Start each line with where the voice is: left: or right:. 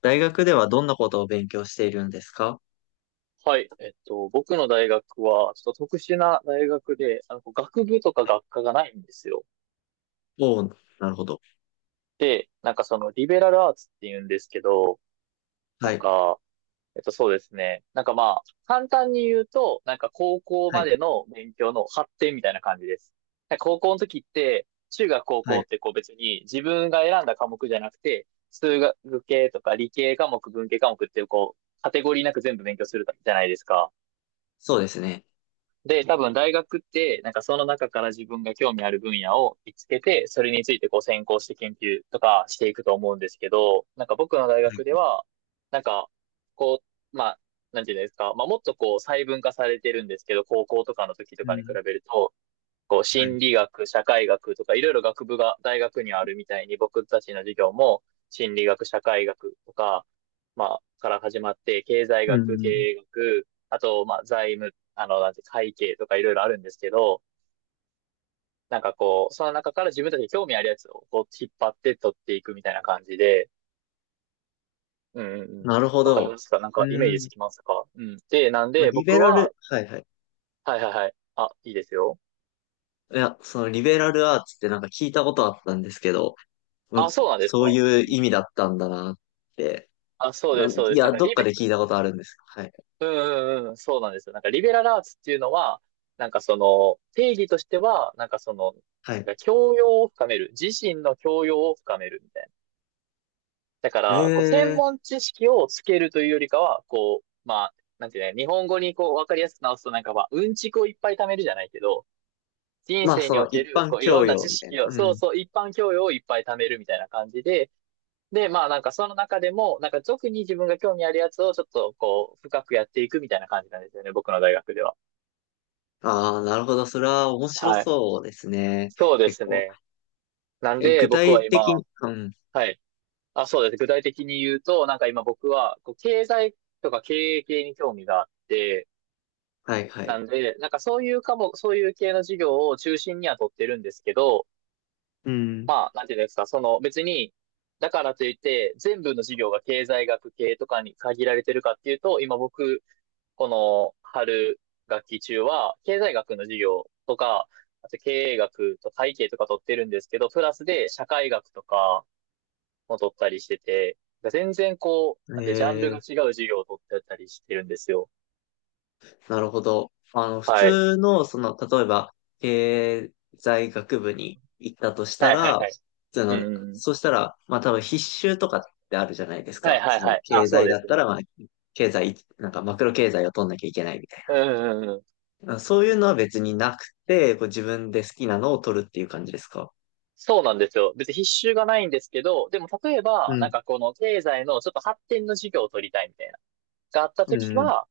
left: 大学ではどんなことを勉強しているんですか？は
right: はい。僕の大学は、ちょっと特殊な大学で、こう学部とか学
left: い。
right: 科がないんですよ。
left: おお、なるほど。
right: で、なんかその、リベラルアーツって言うんですけど、な
left: は
right: ん
left: い。
right: か、そうですね。なんかまあ、簡単に言うと、なんか高校
left: は
right: ま
left: い。
right: での勉強の発展みたいな感じです。なんか高校の時って、中学高
left: は
right: 校
left: い。
right: ってこう別に自分が選んだ科目じゃなくて、数学系とか理系科目、文系科目ってこう、カテゴリーなく全部勉強するじゃないですか。
left: そうですね。
right: で、多分大学って、なんかその中から自分が興味ある分野を見つけて、それについてこう専攻して研究とかしていくと思うんですけど、なんか僕の大
left: は
right: 学で
left: い。
right: は、なんか、こう、まあ、なんていうんですか、まあもっとこう細分化されてるんですけど、高校とかの時と
left: う
right: かに比
left: ん。
right: べると、こう、
left: はい。
right: 心理学、社会学とか、いろいろ学部が大学にあるみたいに、僕たちの授業も、心理学、社会学とか、まあ、から始まって、経済
left: う
right: 学、経
left: ん。
right: 営学、あと、まあ、財務、なんて、会計とかいろいろあるんですけど、なんかこう、その中から自分たちに興味あるやつをこう引っ張って取っていくみたいな感じで、うんうんうん。
left: なるほ
right: わかり
left: ど。
right: ますか？なんかイメ
left: う
right: ージつ
left: ん。
right: きますか？うん。で、なんで
left: リベ
right: 僕
left: ラル、
right: は、
left: はいはい。
right: はいはいはい。あ、いいですよ。
left: いや、そのリベラルアーツってなんか聞いたことあったんですけど、
right: あ、
left: む、
right: そうなんです
left: そう
right: か？
left: いう
right: うん。
left: 意味だったんだなって。
right: あ、そうです、そう
left: い
right: です。なん
left: や、
right: か
left: どっ
right: リ
left: か
right: ベ、
left: で聞いたことあるんです。はい。
right: うんうんうん、そうなんですよ。なんかリベラルアーツっていうのは、なんかその定義としては、なんかその、
left: はい。
right: 教養を深める。自身の教養を深めるみたいな。だか
left: へ
right: ら、こう、専
left: え。
right: 門知識をつけるというよりかは、こう、まあ、なんていうね、日本語にこう、わかりやすく直すとなんか、まあ、うんちくをいっぱい貯めるじゃないけど、人
left: まあ、
right: 生
left: そ
right: にお
left: の
right: け
left: 一
right: る、
left: 般
right: こう、いろ
left: 教
right: んな
left: 養
right: 知
left: みたい
right: 識
left: な。
right: を、
left: う
right: そう
left: ん。
right: そう、一般教養をいっぱい貯めるみたいな感じで、で、まあなんかその中でも、なんか特に自分が興味あるやつをちょっとこう、深くやっていくみたいな感じなんですよね、僕の大学では。
left: ああ、なるほど。それは面白
right: はい。
left: そうですね。
right: そうで
left: 結
right: す
left: 構。
right: ね。なん
left: え、具
right: で僕
left: 体
right: は
left: 的
right: 今、
left: に、うん、
right: はい。あ、そうです。具体的に言うと、なんか今僕は、こう、経済とか経営系に興味があって、
left: はいは
right: な
left: い。
right: んで、なんかそういう科目、そういう系の授業を中心には取ってるんですけど、
left: うん。
right: まあ、なんていうんですか、その別に、だからといって、全部の授業が経済学系とかに限られてるかっていうと、今僕この春学期中は、経済学の授業とか、あと経営学と会計とか取ってるんですけど、プラスで社会学とかも取ったりしてて、全然こう、な
left: え
right: んてジャンルが
left: え、
right: 違う授業を取ってたりしてるんですよ。
left: なるほど。普
right: はい。
left: 通の、例えば、経済学部に行ったとした
right: はいはい
left: ら、
right: はい。
left: そ
right: うんう
left: の、
right: んうん。
left: そしたら、まあ多分必修とかってあるじゃないです
right: はい
left: か。
right: はいはい。あ、
left: 経
right: そう
left: 済
right: で
left: だっ
right: す
left: た
right: ね。
left: ら、まあ、経済、なんかマクロ経済を取んなきゃいけないみたい
right: うんうんうん。
left: な。そういうのは別になくて、こう自分で好きなのを取るっていう感じですか？
right: そうなんですよ。別に必修がないんですけど、でも例え
left: う
right: ば、なん
left: ん。
right: かこの経済のちょっと発展の授業を取りたいみたいな。があった
left: う
right: と
left: ん
right: き
left: うん。
right: は、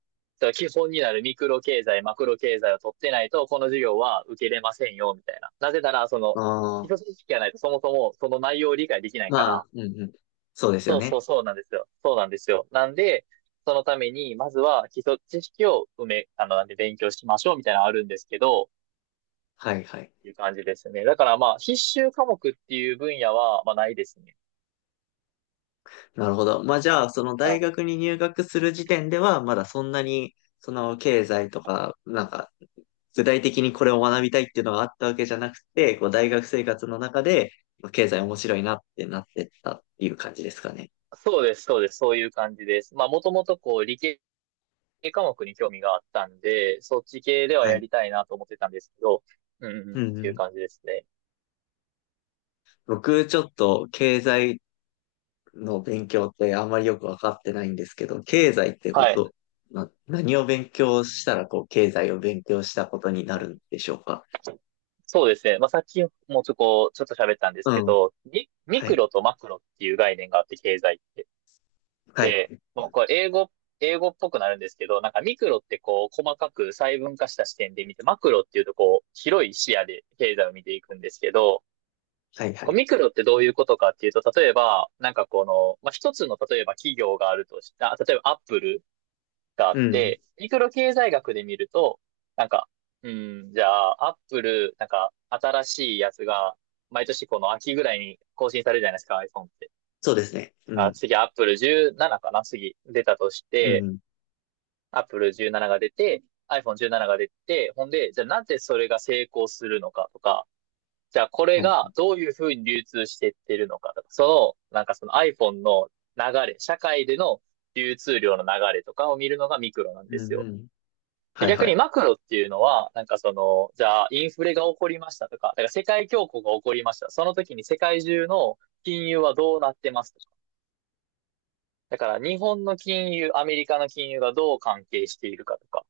right: 基本になるミクロ経済、マクロ経済を取ってないと、この授業は受けれませんよ、みたいな。なぜなら、その、
left: あ
right: 基
left: あ、
right: 礎知識がないと、そもそもその内容を理解できないか
left: ま
right: ら、
left: あ、うんうん。そうですよ
right: そうそう
left: ね。
right: そうなんですよ。そうなんですよ。なんで、そのために、まずは基礎知識を埋め、なんで勉強しましょうみたいなのあるんですけど、っ
left: はいはい。
right: ていう感じですね。だからまあ、必修科目っていう分野は、まあないですね。
left: なるほど。まあじゃあ、その
right: は
left: 大
right: い。
left: 学に入学する時点では、まだそんなに、その経済とか、なんか、具体的にこれを学びたいっていうのがあったわけじゃなくて、こう大学生活の中で、まあ経済面白いなってなってったっていう感じですかね。
right: そうです、そうです、そういう感じです。まあ、もともとこう、理系科目に興味があったんで、そっち系では
left: は
right: や
left: い。
right: りたいなと思ってたんですけど、うんうん、
left: うん
right: っ
left: う
right: ていう
left: ん。
right: 感じですね。
left: 僕、ちょっと経済の勉強ってあんまりよくわかってないんですけど、経済ってこ
right: はい。
left: と、何を勉強したら、こう、経済を勉強したことになるんでしょうか。
right: そうですね。まあ、さっきもちょっと喋ったんです
left: う
right: け
left: ん。
right: ど、ミ
left: は
right: ク
left: い。
right: ロとマクロっていう概念があって、経済って。
left: は
right: で、
left: い。
right: もうこれ英語っぽくなるんですけど、なんかミクロってこう、細かく細分化した視点で見て、マクロっていうとこう、広い視野で経済を見ていくんですけど、
left: はい、は
right: こう
left: い。
right: ミクロってどういうことかっていうと、例えば、なんかこの、まあ、一つの、例えば企業があるとした、例えばアップルがあっ
left: うん。
right: て、ミクロ経済学で見ると、なんか、うん、じゃあ、アップル、なんか、新しいやつが、毎年この秋ぐらいに更新されるじゃないですか、iPhone って。
left: そうですね。う
right: あ、
left: ん。
right: 次、アップル17かな、次、出たとし
left: う
right: て、
left: ん。
right: アップル17が出て、iPhone17 が出て、ほんで、じゃあなぜそれが成功するのかとか、じゃあこれ
left: はいは
right: が
left: い。
right: どういうふうに流通してってるのかとか、その、なんかその iPhone の流れ、社会での流通量の流れとかを見るのがミクロなん
left: う
right: です
left: んう
right: よ。
left: ん。
right: で
left: はい
right: 逆
left: は
right: に
left: い。
right: マクロっていうのは、なんかその、じゃあインフレが起こりましたとか、だから世界恐慌が起こりました。その時に世界中の金融はどうなってますとか。だから日本の金融、アメリカの金融がどう関係しているかとか、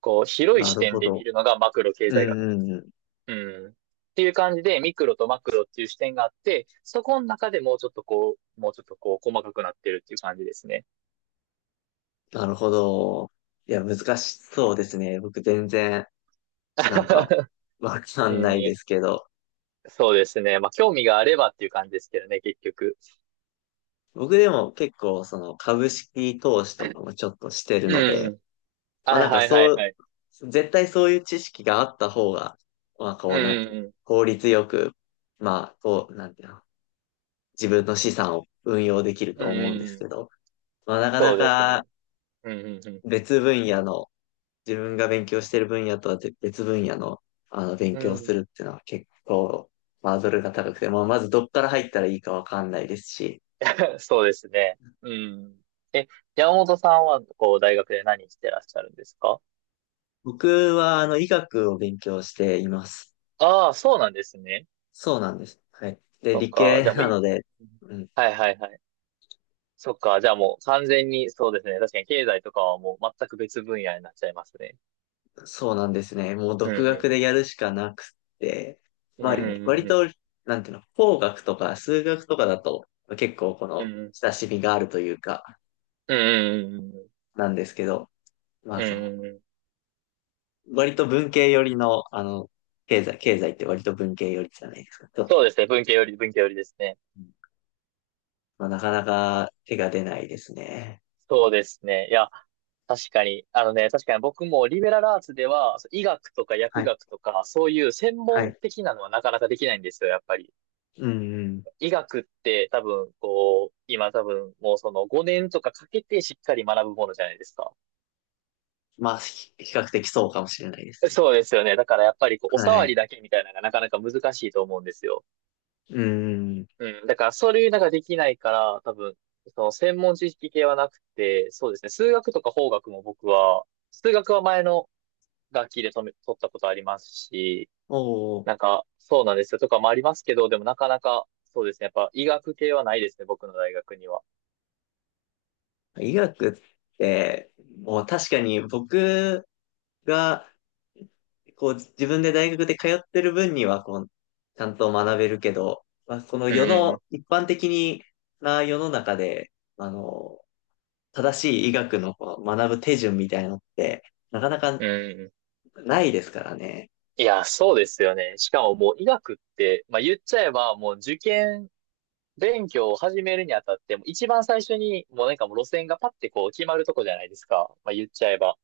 right: こう広い
left: な
right: 視
left: る
right: 点
left: ほ
right: で見
left: ど。
right: るのがマクロ経
left: うん
right: 済学なんで
left: う
right: す
left: んう
right: よ。
left: ん。
right: うん。っていう感じで、ミクロとマクロっていう視点があって、そこの中でもうちょっとこう、細かくなってるっていう感じですね。
left: なるほど。いや、難しそうですね。僕全然、なんか、わか
right: う
left: んないで
right: ん、
left: すけど。
right: そうですね。まあ、興味があればっていう感じですけどね、結局。
left: 僕でも結構、その、株式投資とかもちょっとしてるの
right: う
left: で、
right: ん。
left: まあ
right: はい
left: なんか
right: はいは
left: そ
right: い
left: う、
right: はい。
left: 絶対そういう知識があった方が、まあ
right: う
left: こう、なんていうの、
right: ん
left: 効率よく、まあ、こう、なんていうの、自分の資産を運用できる
right: うん
left: と
right: うん。うんう
left: 思うんで
right: んう
left: す
right: ん。
left: けど、まあなか
right: そ
left: な
right: うです
left: か、
right: ね。うんうん
left: 別分野の、自分が勉強してる分野とはぜ別分野の、あの、勉
right: うん。
left: 強
right: う
left: す
right: ん。
left: るっていうのは結構、ハードルが高くて、まあ、まずどっから入ったらいいかわかんないですし、
right: そうですね。うん。え、山本さんは、こう、大学で何してらっしゃるんですか？
left: 僕は、あの、医学を勉強しています。
right: ああ、そうなんですね。
left: そうなんです。はい。で、
right: そっ
left: 理
right: か。
left: 系
right: じゃあもう
left: な
right: いい。
left: ので、
right: うん。
left: うん、
right: はいはいはい。そっか。じゃあもう完全に、そうですね。確かに経済とかはもう全く別分野になっちゃいますね。
left: そうなんですね。もう
right: うん
left: 独
right: う
left: 学
right: ん。
left: でやるしかなくて、
right: うんう
left: まあ、
right: んう
left: 割
right: んうん。
left: と、なんていうの、工学とか数学とかだと、結構こ
right: う
left: の、
right: んうん。
left: 親しみがあるというか、
right: うんうんうんうん。
left: なんですけど、まあ、
right: うんうんうん。
left: 割と文系寄りの、あの、経済、経済って割と文系寄りじゃないですか、ちょっ
right: そうで
left: と。
right: すね。文系より、文系よりですね。
left: うん。まあ、なかなか手が出ないですね。
right: そうですね。いや、確かに僕もリベラルアーツでは、そう医学とか
left: は
right: 薬
left: い、
right: 学とか、そういう専
left: は
right: 門
left: い。
right: 的なのはなかなかできないんですよ、やっぱり。
left: うんうん。
right: 医学って多分、こう、今多分、もうその5年とかかけてしっかり学ぶものじゃないですか。
left: まあ、比較的そうかもしれないですね。
right: そうですよね。だからやっぱりこう、お
left: は
right: 触り
left: い。
right: だけみたいなのがなかなか難しいと思うんですよ。
left: うんうん。
right: うん。だからそれなんかできないから、多分、その専門知識系はなくて、そうですね。数学とか法学も僕は、数学は前の楽器で止め、撮ったことありますし、
left: おう、
right: なんか、そうなんですよとかもありますけど、でもなかなか、そうですね。やっぱ医学系はないですね、僕の大学には。
left: 医学って、もう確かに僕が、こう、自分で大学で通ってる分には、こう、ちゃんと学べるけど、まあ、この
right: うん
left: 世
right: う
left: の、
right: ん
left: 一般的な世の中で、あの、正しい医学のこう学ぶ手順みたいなのって、なかなか
right: うん、うん。
left: ないですからね。
right: いや、そうですよね。しかももう医学って、まあ言っちゃえばもう受験勉強を始めるにあたって、もう一番最初にもうなんかもう路線がパッてこう決まるとこじゃないですか。まあ言っちゃえば。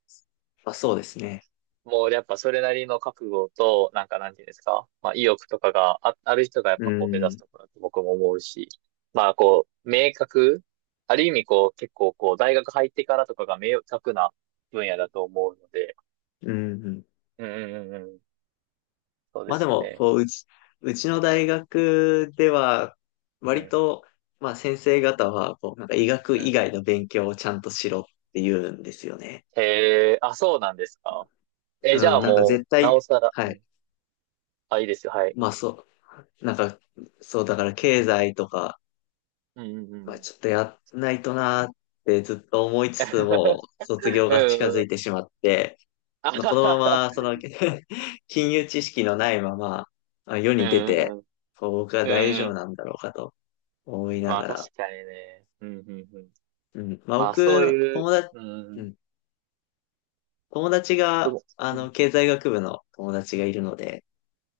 left: まあそうですね。
right: もうやっぱそれなりの覚悟と、なんかなんていうんですか、まあ意欲とかある人がやっ
left: う
right: ぱこう目指す
left: ん。
right: ところだと僕も思うし、まあこう、ある意味こう結構こう大学入ってからとかが明確な分野だと思うので、
left: うん。うん。
right: うんうんうんうん、そうで
left: まあで
right: す
left: も、
right: ね。
left: こう、うちの大学では、
right: う
left: 割
right: ん、
left: と、まあ先生方は、こう、なんか医学
right: う
left: 以
right: ん。
left: 外の勉強をちゃんとしろって言うんですよね。
right: へえ、あ、そうなんですか。え、じ
left: う
right: ゃ
left: ん、
right: あ
left: なんか
right: も
left: 絶
right: う、なお
left: 対、
right: さら、う
left: はい。
right: ん。あ、いいですよ、はい。う
left: まあ
right: ん、
left: そう、なんか、そう、だから経済とか、
right: うん、うん、う
left: まあ
right: ん。
left: ちょっとやんないとなーってずっと思いつつも、卒 業
right: う
left: が近
right: ん、
left: づ
right: う
left: い
right: ん。
left: てしまって、
right: あは
left: このま
right: はは
left: ま、その、金融知識のないまま、あ、世
right: う
left: に出
right: ん、
left: て、
right: うん、
left: こう僕は
right: う
left: 大
right: ん。う
left: 丈夫
right: ん。
left: なんだろうかと思いな
right: まあ
left: が
right: 確
left: ら。
right: かにね。うんうんうん。
left: うん。まあ、
right: まあそう
left: 僕、
right: いう、
left: 友達、
right: う
left: う
right: ん、
left: ん。友達
right: で
left: が、
right: も、
left: あ
right: うん、
left: の、経済学部の友達がいるので、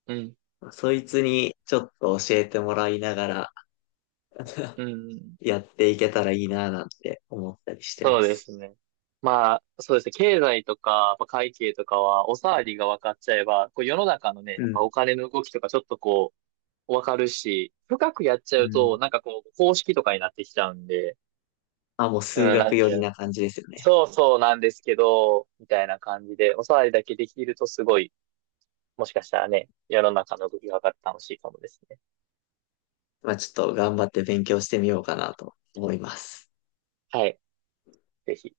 right: うん、
left: そいつにちょっと教えてもらいながら
right: うん。
left: やっていけたらいいな、なんて思ったりしてま
right: そうで
left: す。
right: すね。まあそうですね。経済とか、まあ、会計とかは、おさわりが分かっちゃえば、こう世の中のね、
left: う
right: やっぱ
left: ん。
right: お金の動きとかちょっとこう、分かるし、深くやっち
left: う
right: ゃう
left: ん。
right: と、なんかこう、公式とかになってきちゃうんで、
left: まあ、もう数
right: うん、な
left: 学
right: ん
left: 寄
right: ていう
left: り
right: の。
left: な感じですよね。
right: そうそうなんですけど、みたいな感じで、おさわりだけできるとすごい、もしかしたらね、世の中の動きが分かって楽しいかもですね。
left: まあ、ちょっと頑張って勉強してみようかなと思います。
right: はい。ぜひ。